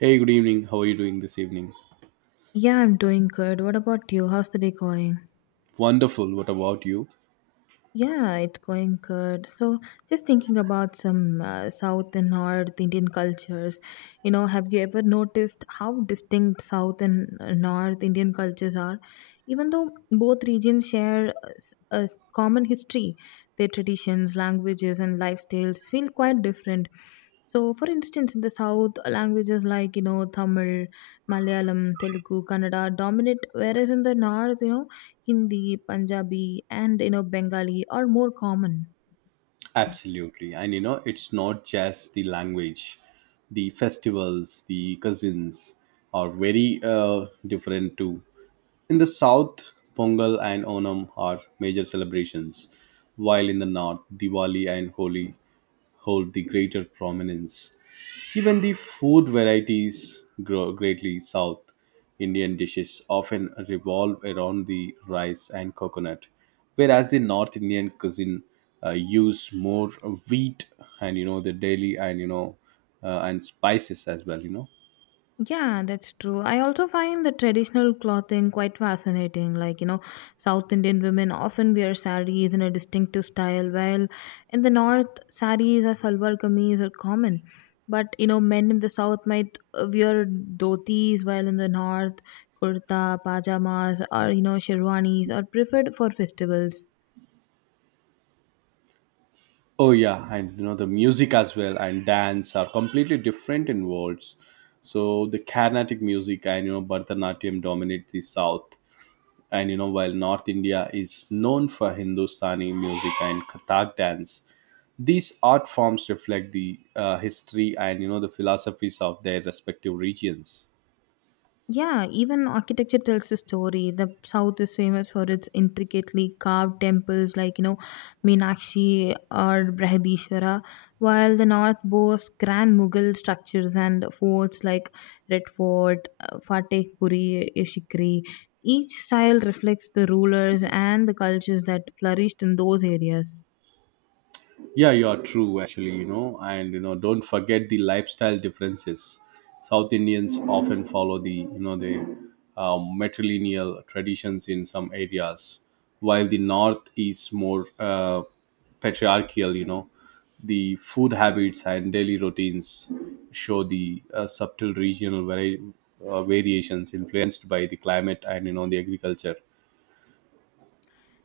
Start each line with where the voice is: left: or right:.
right: Hey, good evening. How are you doing this evening?
left: Yeah, I'm doing good. What about you? How's the day going?
right: Wonderful. What about you?
left: Yeah, it's going good. So, just thinking about some South and North Indian cultures, you know, have you ever noticed how distinct South and North Indian cultures are? Even though both regions share a common history, their traditions, languages, and lifestyles feel quite different. So, for instance, in the South, languages like, you know, Tamil, Malayalam, Telugu, Kannada dominate, whereas in the North, you know, Hindi, Punjabi, and you know Bengali are more common.
right: Absolutely. And you know, it's not just the language, the festivals, the cousins are very different too. In the south, Pongal and Onam are major celebrations, while in the north, Diwali and Holi hold the greater prominence. Even the food varieties grow greatly. South Indian dishes often revolve around the rice and coconut, whereas the North Indian cuisine use more wheat and you know the daily and and spices as well. You know.
left: Yeah, that's true. I also find the traditional clothing quite fascinating. Like, you know, South Indian women often wear sarees in a distinctive style, while in the north, sarees or salwar kameez are common. But, you know, men in the south might wear dhotis, while in the north, kurta, pajamas, or, you know, sherwanis are preferred for festivals.
right: Oh yeah, and you know the music as well and dance are completely different in worlds. So the Carnatic music and you know Bharatanatyam dominate the South. And you know, while North India is known for Hindustani music and Kathak dance, these art forms reflect the history and you know the philosophies of their respective regions.
left: Yeah, even architecture tells a story. The South is famous for its intricately carved temples like, you know, Meenakshi or Brihadishwara, while the North boasts grand Mughal structures and forts like Red Fort, Fateh Puri, Ishikri. Each style reflects the rulers and the cultures that flourished in those areas.
right: Yeah, you are true, actually, you know, and you know, don't forget the lifestyle differences. South Indians often follow the, you know, the matrilineal traditions in some areas, while the North is more patriarchal, you know. The food habits and daily routines show the subtle regional variations influenced by the climate and, you know, the agriculture.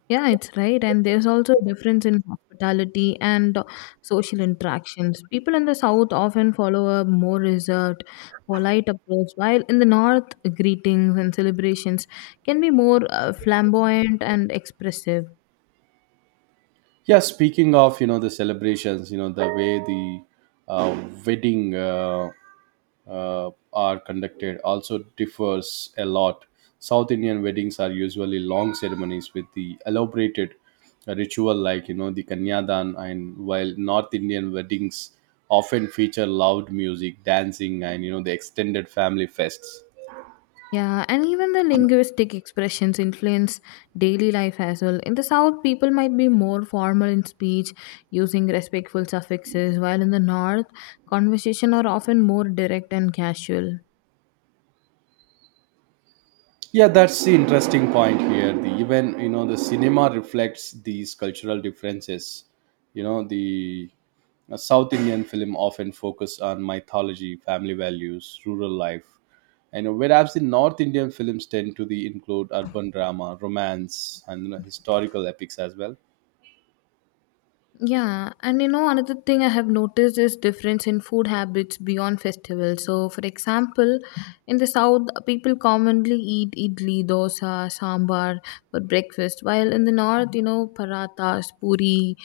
left: Yeah, it's right. And there's also a difference in hospitality and social interactions. People in the South often follow a more reserved, polite approach, while in the North, greetings and celebrations can be more flamboyant and expressive.
right: Yeah, speaking of you know the celebrations, you know the way the uh, wedding are conducted also differs a lot. South Indian weddings are usually long ceremonies with the elaborated ritual, like you know the kanyadan, and while North Indian weddings often feature loud music, dancing, and you know the extended family fests.
left: Yeah, and even the linguistic expressions influence daily life as well. In the South, people might be more formal in speech, using respectful suffixes, while in the North, conversation are often more direct and casual.
right: Yeah, that's the interesting point here, the even you know the cinema reflects these cultural differences. You know the a south Indian film often focus on mythology, family values, rural life, and whereas the north Indian films tend to the include urban drama, romance, and you know, historical epics as well.
left: Yeah, and you know another thing I have noticed is difference in food habits beyond festivals. So, for example, in the south, people commonly eat idli, dosa, sambar for breakfast, while in the north, you know, parathas, puri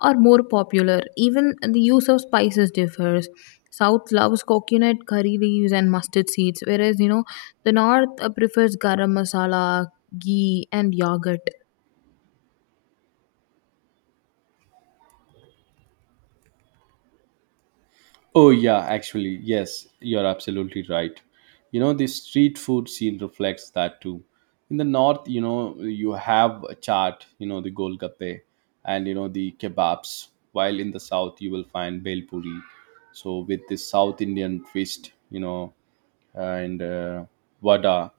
left: are more popular. Even the use of spices differs. South loves coconut curry leaves and mustard seeds, whereas you know the north prefers garam masala, ghee, and yogurt.
right: Oh, yeah, actually, yes, you're absolutely right. You know, the street food scene reflects that too. In the north, you know, you have a chaat, you know, the golgappe and, you know, the kebabs, while in the south, you will find bel puri. So, with the South Indian twist, you know, and vada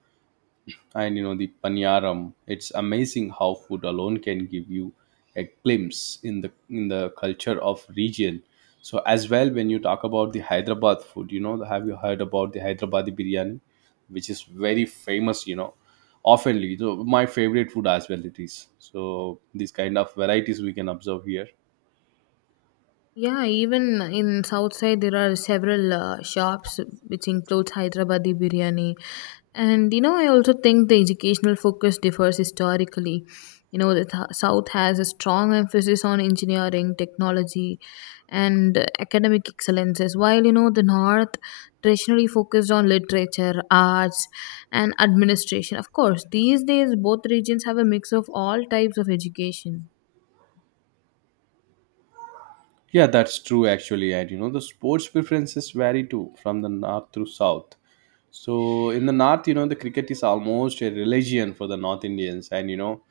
right: and you know the paniyaram. It's amazing how food alone can give you a glimpse in the culture of region. So as well, when you talk about the Hyderabad food, you know, have you heard about the Hyderabadi biryani, which is very famous, you know, oftenly? So my favorite food as well it is, so these kind of varieties we can observe here.
left: Yeah, even in south side there are several shops which includes Hyderabadi biryani. And you know, I also think the educational focus differs historically. You know, the south has a strong emphasis on engineering, technology, and academic excellences, while you know the north traditionally focused on literature, arts, and administration. Of course, these days both regions have a mix of all types of education.
right: Yeah, that's true actually. And you know, the sports preferences vary too, from the north to south. So in the north, you know, the cricket is almost a religion for the North Indians, and you know,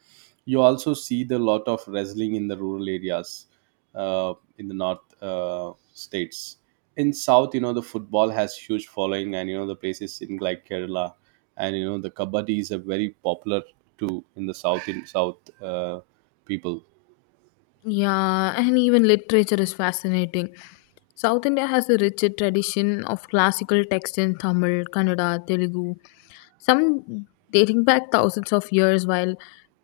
right: you also see the lot of wrestling in the rural areas, in the north states. In south, you know, the football has huge following, and you know, the places in like Kerala, and you know, the kabaddi is a very popular too in the south, in south people.
left: Yeah, and even literature is fascinating. South India has a rich tradition of classical texts in Tamil, Kannada, Telugu, some dating back thousands of years, while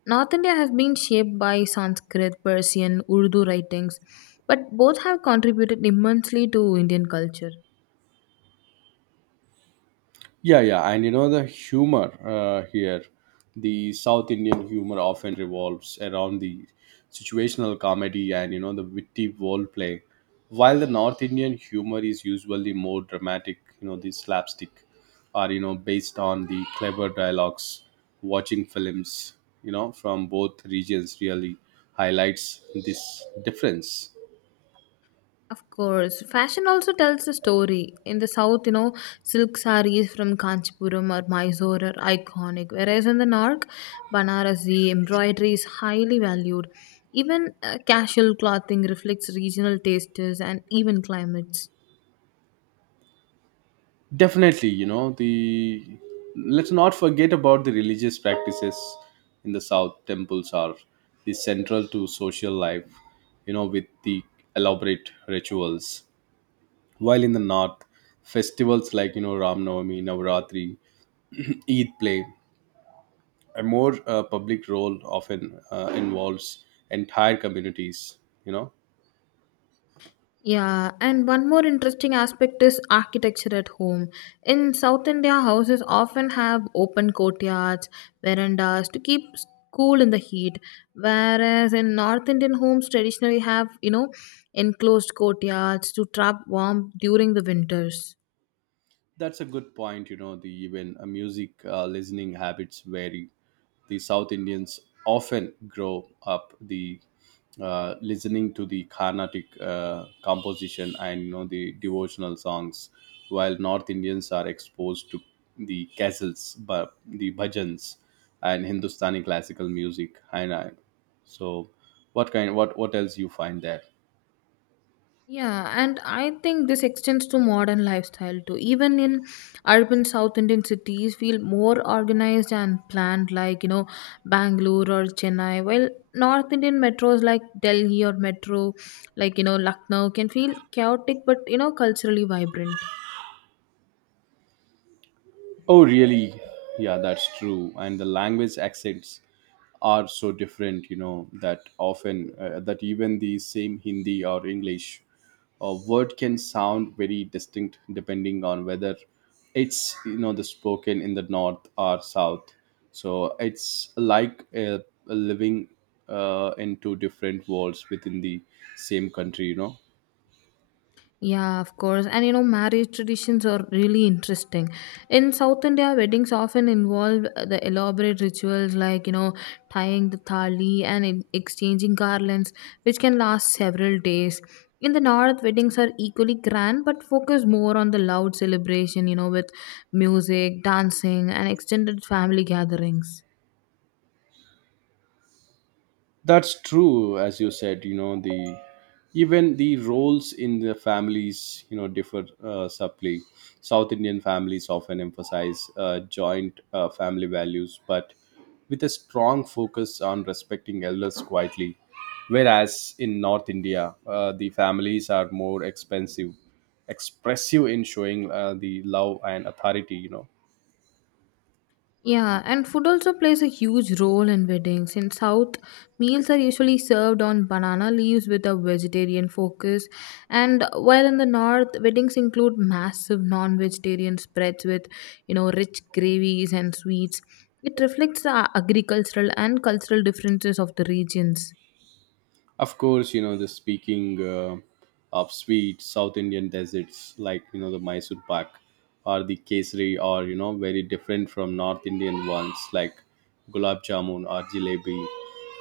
left: North India has been shaped by Sanskrit, Persian, Urdu writings, but both have contributed immensely to Indian culture.
right: Yeah, yeah, and you know the humor here, the South Indian humor often revolves around the situational comedy and you know the witty role play, while the North Indian humor is usually more dramatic. You know, the slapstick, are you know based on the clever dialogues. Watching films, you know, from both regions really highlights this difference.
left: Of course, fashion also tells a story. In the south, you know, silk sarees from Kanchipuram or Mysore are iconic, whereas in the north, Banarasi embroidery is highly valued. Even casual clothing reflects regional tastes and even climates.
right: Definitely, you know the, let's not forget about the religious practices. In the south, temples are the central to social life, you know, with the elaborate rituals, while in the north, festivals like you know Ram Navami, Navaratri, Eid play a more public role, often involves entire communities, you know.
left: Yeah, and one more interesting aspect is architecture at home. In South India, houses often have open courtyards, verandas to keep cool in the heat, whereas in North Indian homes traditionally have, you know, enclosed courtyards to trap warmth during the winters.
right: That's a good point. You know, the even music listening habits vary. The South Indians often grow up the listening to the Carnatic composition and you know the devotional songs, while North Indians are exposed to the ghazals, but the bhajans, and Hindustani classical music. And I, so, what kind? What else you find there?
left: Yeah, and I think this extends to modern lifestyle too. Even in urban South Indian cities, feel more organized and planned, like you know, Bangalore or Chennai. While North Indian metros like Delhi or Metro, like you know, Lucknow, can feel chaotic but you know, culturally vibrant.
right: Oh, really? Yeah, that's true. And the language accents are so different, you know, that often that even the same Hindi or English a word can sound very distinct depending on whether it's you know the spoken in the north or south. So it's like a living in two different worlds within the same country, you know.
left: Yeah, of course. And you know, marriage traditions are really interesting. In South India, weddings often involve the elaborate rituals like, you know, tying the thali and exchanging garlands, which can last several days. In the north, weddings are equally grand but focus more on the loud celebration, you know, with music, dancing, and extended family gatherings.
right: That's true, as you said. You know the even the roles in the families, you know, differ subtly. South Indian families often emphasize joint family values, but with a strong focus on respecting elders quietly. Whereas in North India, the families are more expensive, expressive in showing the love and authority. You know,
left: Yeah, and food also plays a huge role in weddings. In South, meals are usually served on banana leaves with a vegetarian focus, and while in the North, weddings include massive non-vegetarian spreads with, you know, rich gravies and sweets. It reflects the agricultural and cultural differences of the regions.
right: of course, you know, the speaking of sweet South Indian deserts like, you know, the Mysore pak or the kesari, or, you know, very different from North Indian ones like gulab jamun or jalebi.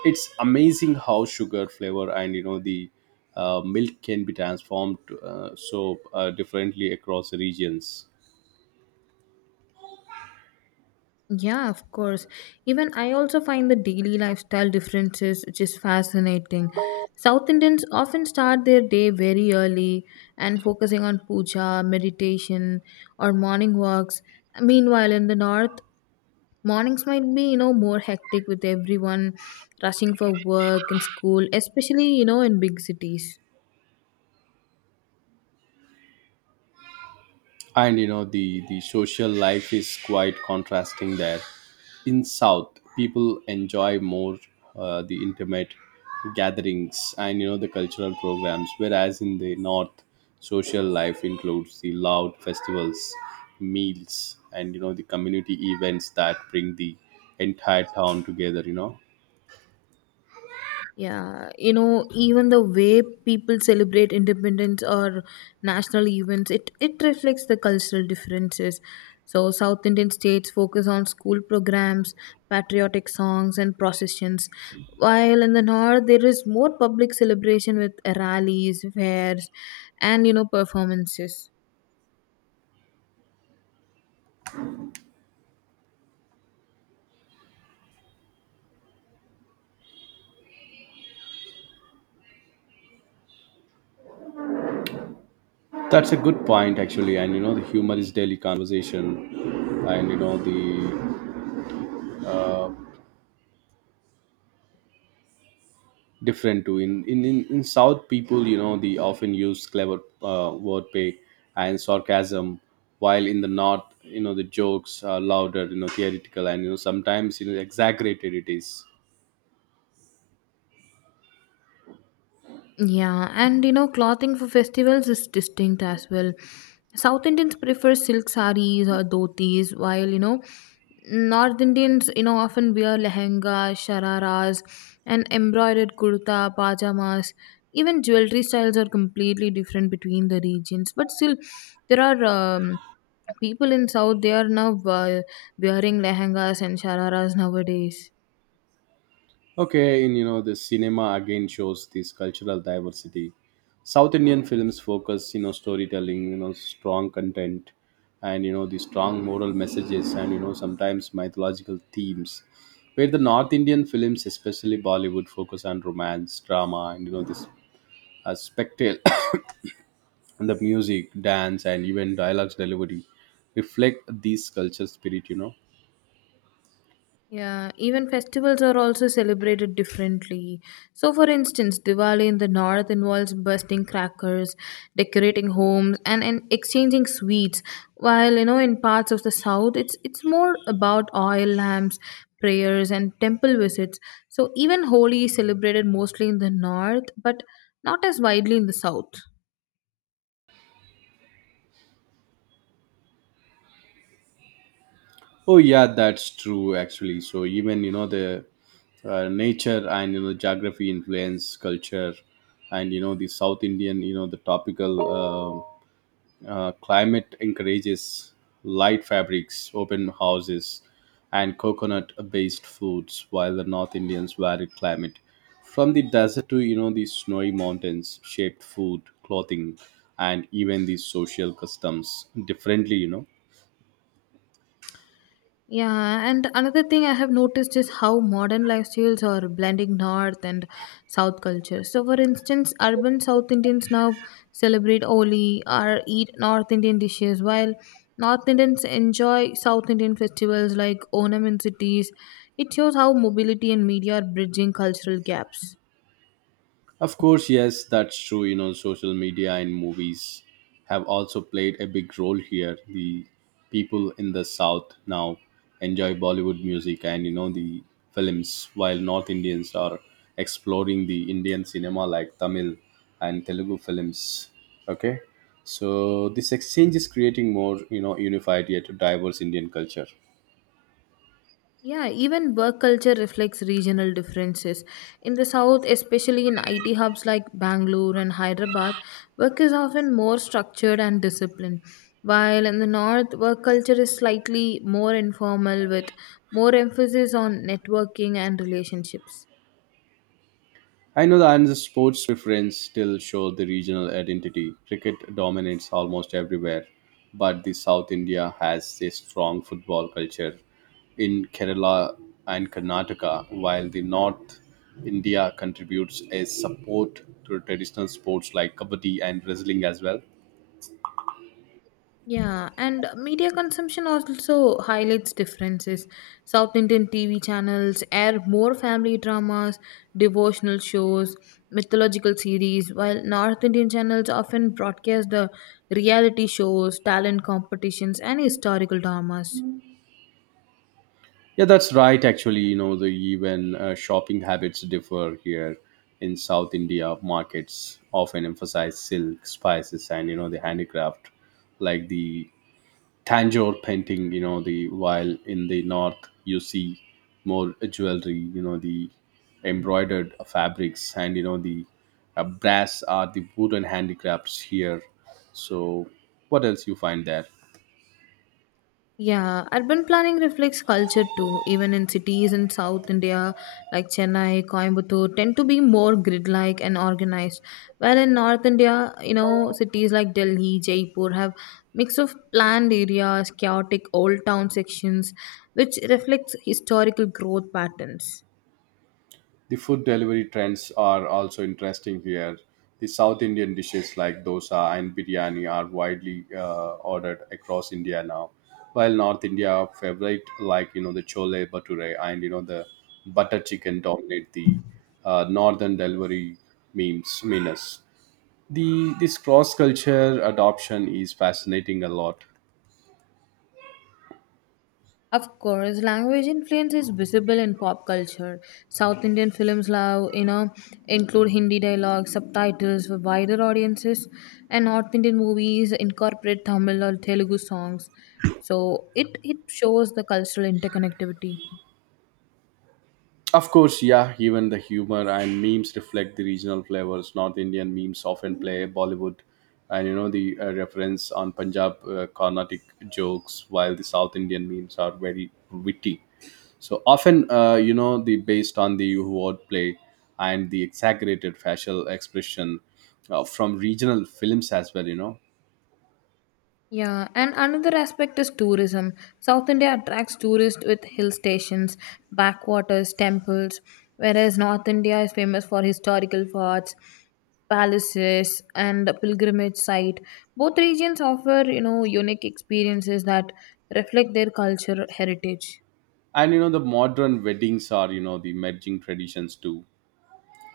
right: It's amazing how sugar flavor and, you know, the milk can be transformed so differently across the regions.
left: Yeah, of course. Even I also find the daily lifestyle differences which is fascinating. South Indians often start their day very early and focusing on puja, meditation, or morning walks. Meanwhile, in the north, mornings might be, you know, more hectic with everyone rushing for work and school, especially, you know, in big cities.
right: And you know the social life is quite contrasting there. In south, people enjoy more the intimate gatherings and you know the cultural programs, whereas in the north, social life includes the loud festivals, meals, and you know the community events that bring the entire town together, you know.
left: Yeah, you know, even the way people celebrate independence or national events, it reflects the cultural differences. So, South Indian states focus on school programs, patriotic songs, and processions, while in the north, there is more public celebration with rallies, fairs, and you know, performances.
right: That's a good point actually. And you know the humor is daily conversation, and you know the different too in south. People, you know, they often use clever wordplay and sarcasm, while in the north, you know, the jokes are louder, you know, theoretical, and you know, sometimes, you know, exaggerated it is.
left: Yeah, and you know, clothing for festivals is distinct as well. South Indians prefer silk sarees or dhotis, while you know, North Indians, you know, often wear lehenga, shararas, and embroidered kurta, pajamas. Even jewelry styles are completely different between the regions, but still, there are people in South. They are now wearing lehengas and shararas nowadays.
right: Okay, and you know, the cinema again shows this cultural diversity. South Indian films focus, you know, storytelling, you know, strong content, and you know, the strong moral messages, and you know, sometimes mythological themes. Where the North Indian films, especially Bollywood, focus on romance, drama, and you know, this spectacle, and the music, dance, and even dialogues delivery reflect these culture spirit. You know,
left: Yeah, even festivals are also celebrated differently. So, for instance, Diwali in the north involves bursting crackers, decorating homes, and exchanging sweets. While you know, in parts of the south, it's more about oil lamps, prayers, and temple visits. So, even Holi is celebrated mostly in the north, but not as widely in the south.
right: oh yeah, that's true actually. So even you know the nature and you know geography influence culture, and you know the South Indian, you know, the tropical climate encourages light fabrics, open houses, and coconut-based foods, while the North Indians varied climate, from the desert to you know the snowy mountains, shaped food, clothing, and even the social customs differently. You know,
left: Yeah, and another thing I have noticed is how modern lifestyles are blending North and South cultures. So, for instance, urban South Indians now celebrate Holi or eat North Indian dishes, while North Indians enjoy South Indian festivals like Onam in cities. It shows how mobility and media are bridging cultural gaps.
right: of course, yes, that's true. You know, social media and movies have also played a big role here. The people in the South now enjoy Bollywood music and, you know, the films, while North Indians are exploring the Indian cinema like Tamil and Telugu films. Okay. So this exchange is creating more, you know, unified yet diverse Indian culture.
left: Yeah, even work culture reflects regional differences. In the south, especially in IT hubs like Bangalore and Hyderabad, work is often more structured and disciplined. While in the north, work culture is slightly more informal with more emphasis on networking and relationships.
right: I know the Ireland's sports preference still show the regional identity. Cricket dominates almost everywhere, but the South India has a strong football culture in Kerala and Karnataka, while the North India contributes a support to traditional sports like kabaddi and wrestling as well.
left: Yeah, and media consumption also highlights differences. South Indian TV channels air more family dramas, devotional shows, mythological series, while North Indian channels often broadcast the reality shows, talent competitions, and historical dramas.
right: Yeah, that's right. Actually, you know, the even shopping habits differ here in South India. Markets often emphasize silk, spices, and you know the handicraft, like the Tanjore painting. You know, the while in the north you see more jewelry. You know, the embroidered fabrics and you know the brass are the wooden handicrafts here. So, what else you find there?
left: Yeah, urban planning reflects culture too. Even in cities in South India like Chennai, Coimbatore tend to be more grid-like and organized. While in North India, you know, cities like Delhi, Jaipur have mix of planned areas, chaotic old town sections, which reflects historical growth patterns.
right: The food delivery trends are also interesting here. The South Indian dishes like dosa and biryani are widely ordered across India now, while North India favorite like you know the chole bhature and you know the butter chicken dominate the northern delivery memes menus. The this cross culture adoption is fascinating a lot.
left: Of course, language influence is visible in pop culture. South Indian films now, you know, include Hindi dialogue, subtitles for wider audiences, and North Indian movies incorporate Tamil or Telugu songs. So it shows the cultural interconnectivity.
right: Of course, yeah, even the humor and memes reflect the regional flavors. North Indian memes often play Bollywood and you know the reference on Punjab Carnatic jokes, while the South Indian memes are very witty. So often, you know, the based on the wordplay and the exaggerated facial expression from regional films as well, you know.
left: Yeah, and another aspect is tourism. South India attracts tourists with hill stations, backwaters, temples, whereas North India is famous for historical forts, palaces, and a pilgrimage site. Both regions offer, you know, unique experiences that reflect their cultural heritage.
right: And you know, the modern weddings are, you know, the merging traditions too.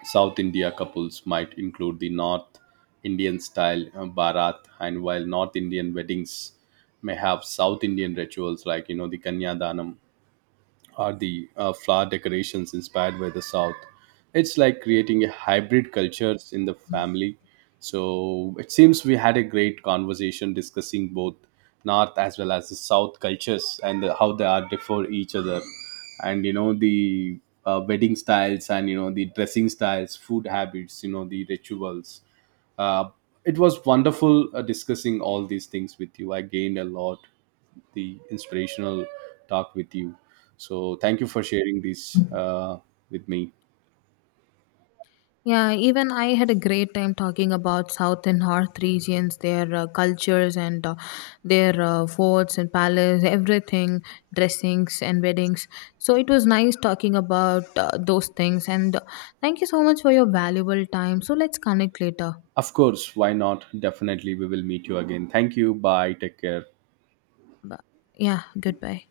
right: South India couples might include the North Indian style Bharat, and while North Indian weddings may have South Indian rituals like you know the Kanyadanam or the flower decorations inspired by the south. It's like creating a hybrid cultures in the family. So it seems we had a great conversation discussing both north as well as the south cultures, and the, how they are differ each other, and you know the wedding styles and you know the dressing styles, food habits, you know, the rituals, uh, it was wonderful discussing all these things with you. I gained a lot, the inspirational talk with you. So thank you for sharing this with me.
left: Yeah, even I had a great time talking about South and North regions, their cultures and their forts and palace, everything, dressings and weddings. So it was nice talking about those things. And thank you so much for your valuable time. So let's connect later.
right: Of course, why not? Definitely, we will meet you again. Thank you. Bye. Take care.
left: Bu- Yeah, goodbye.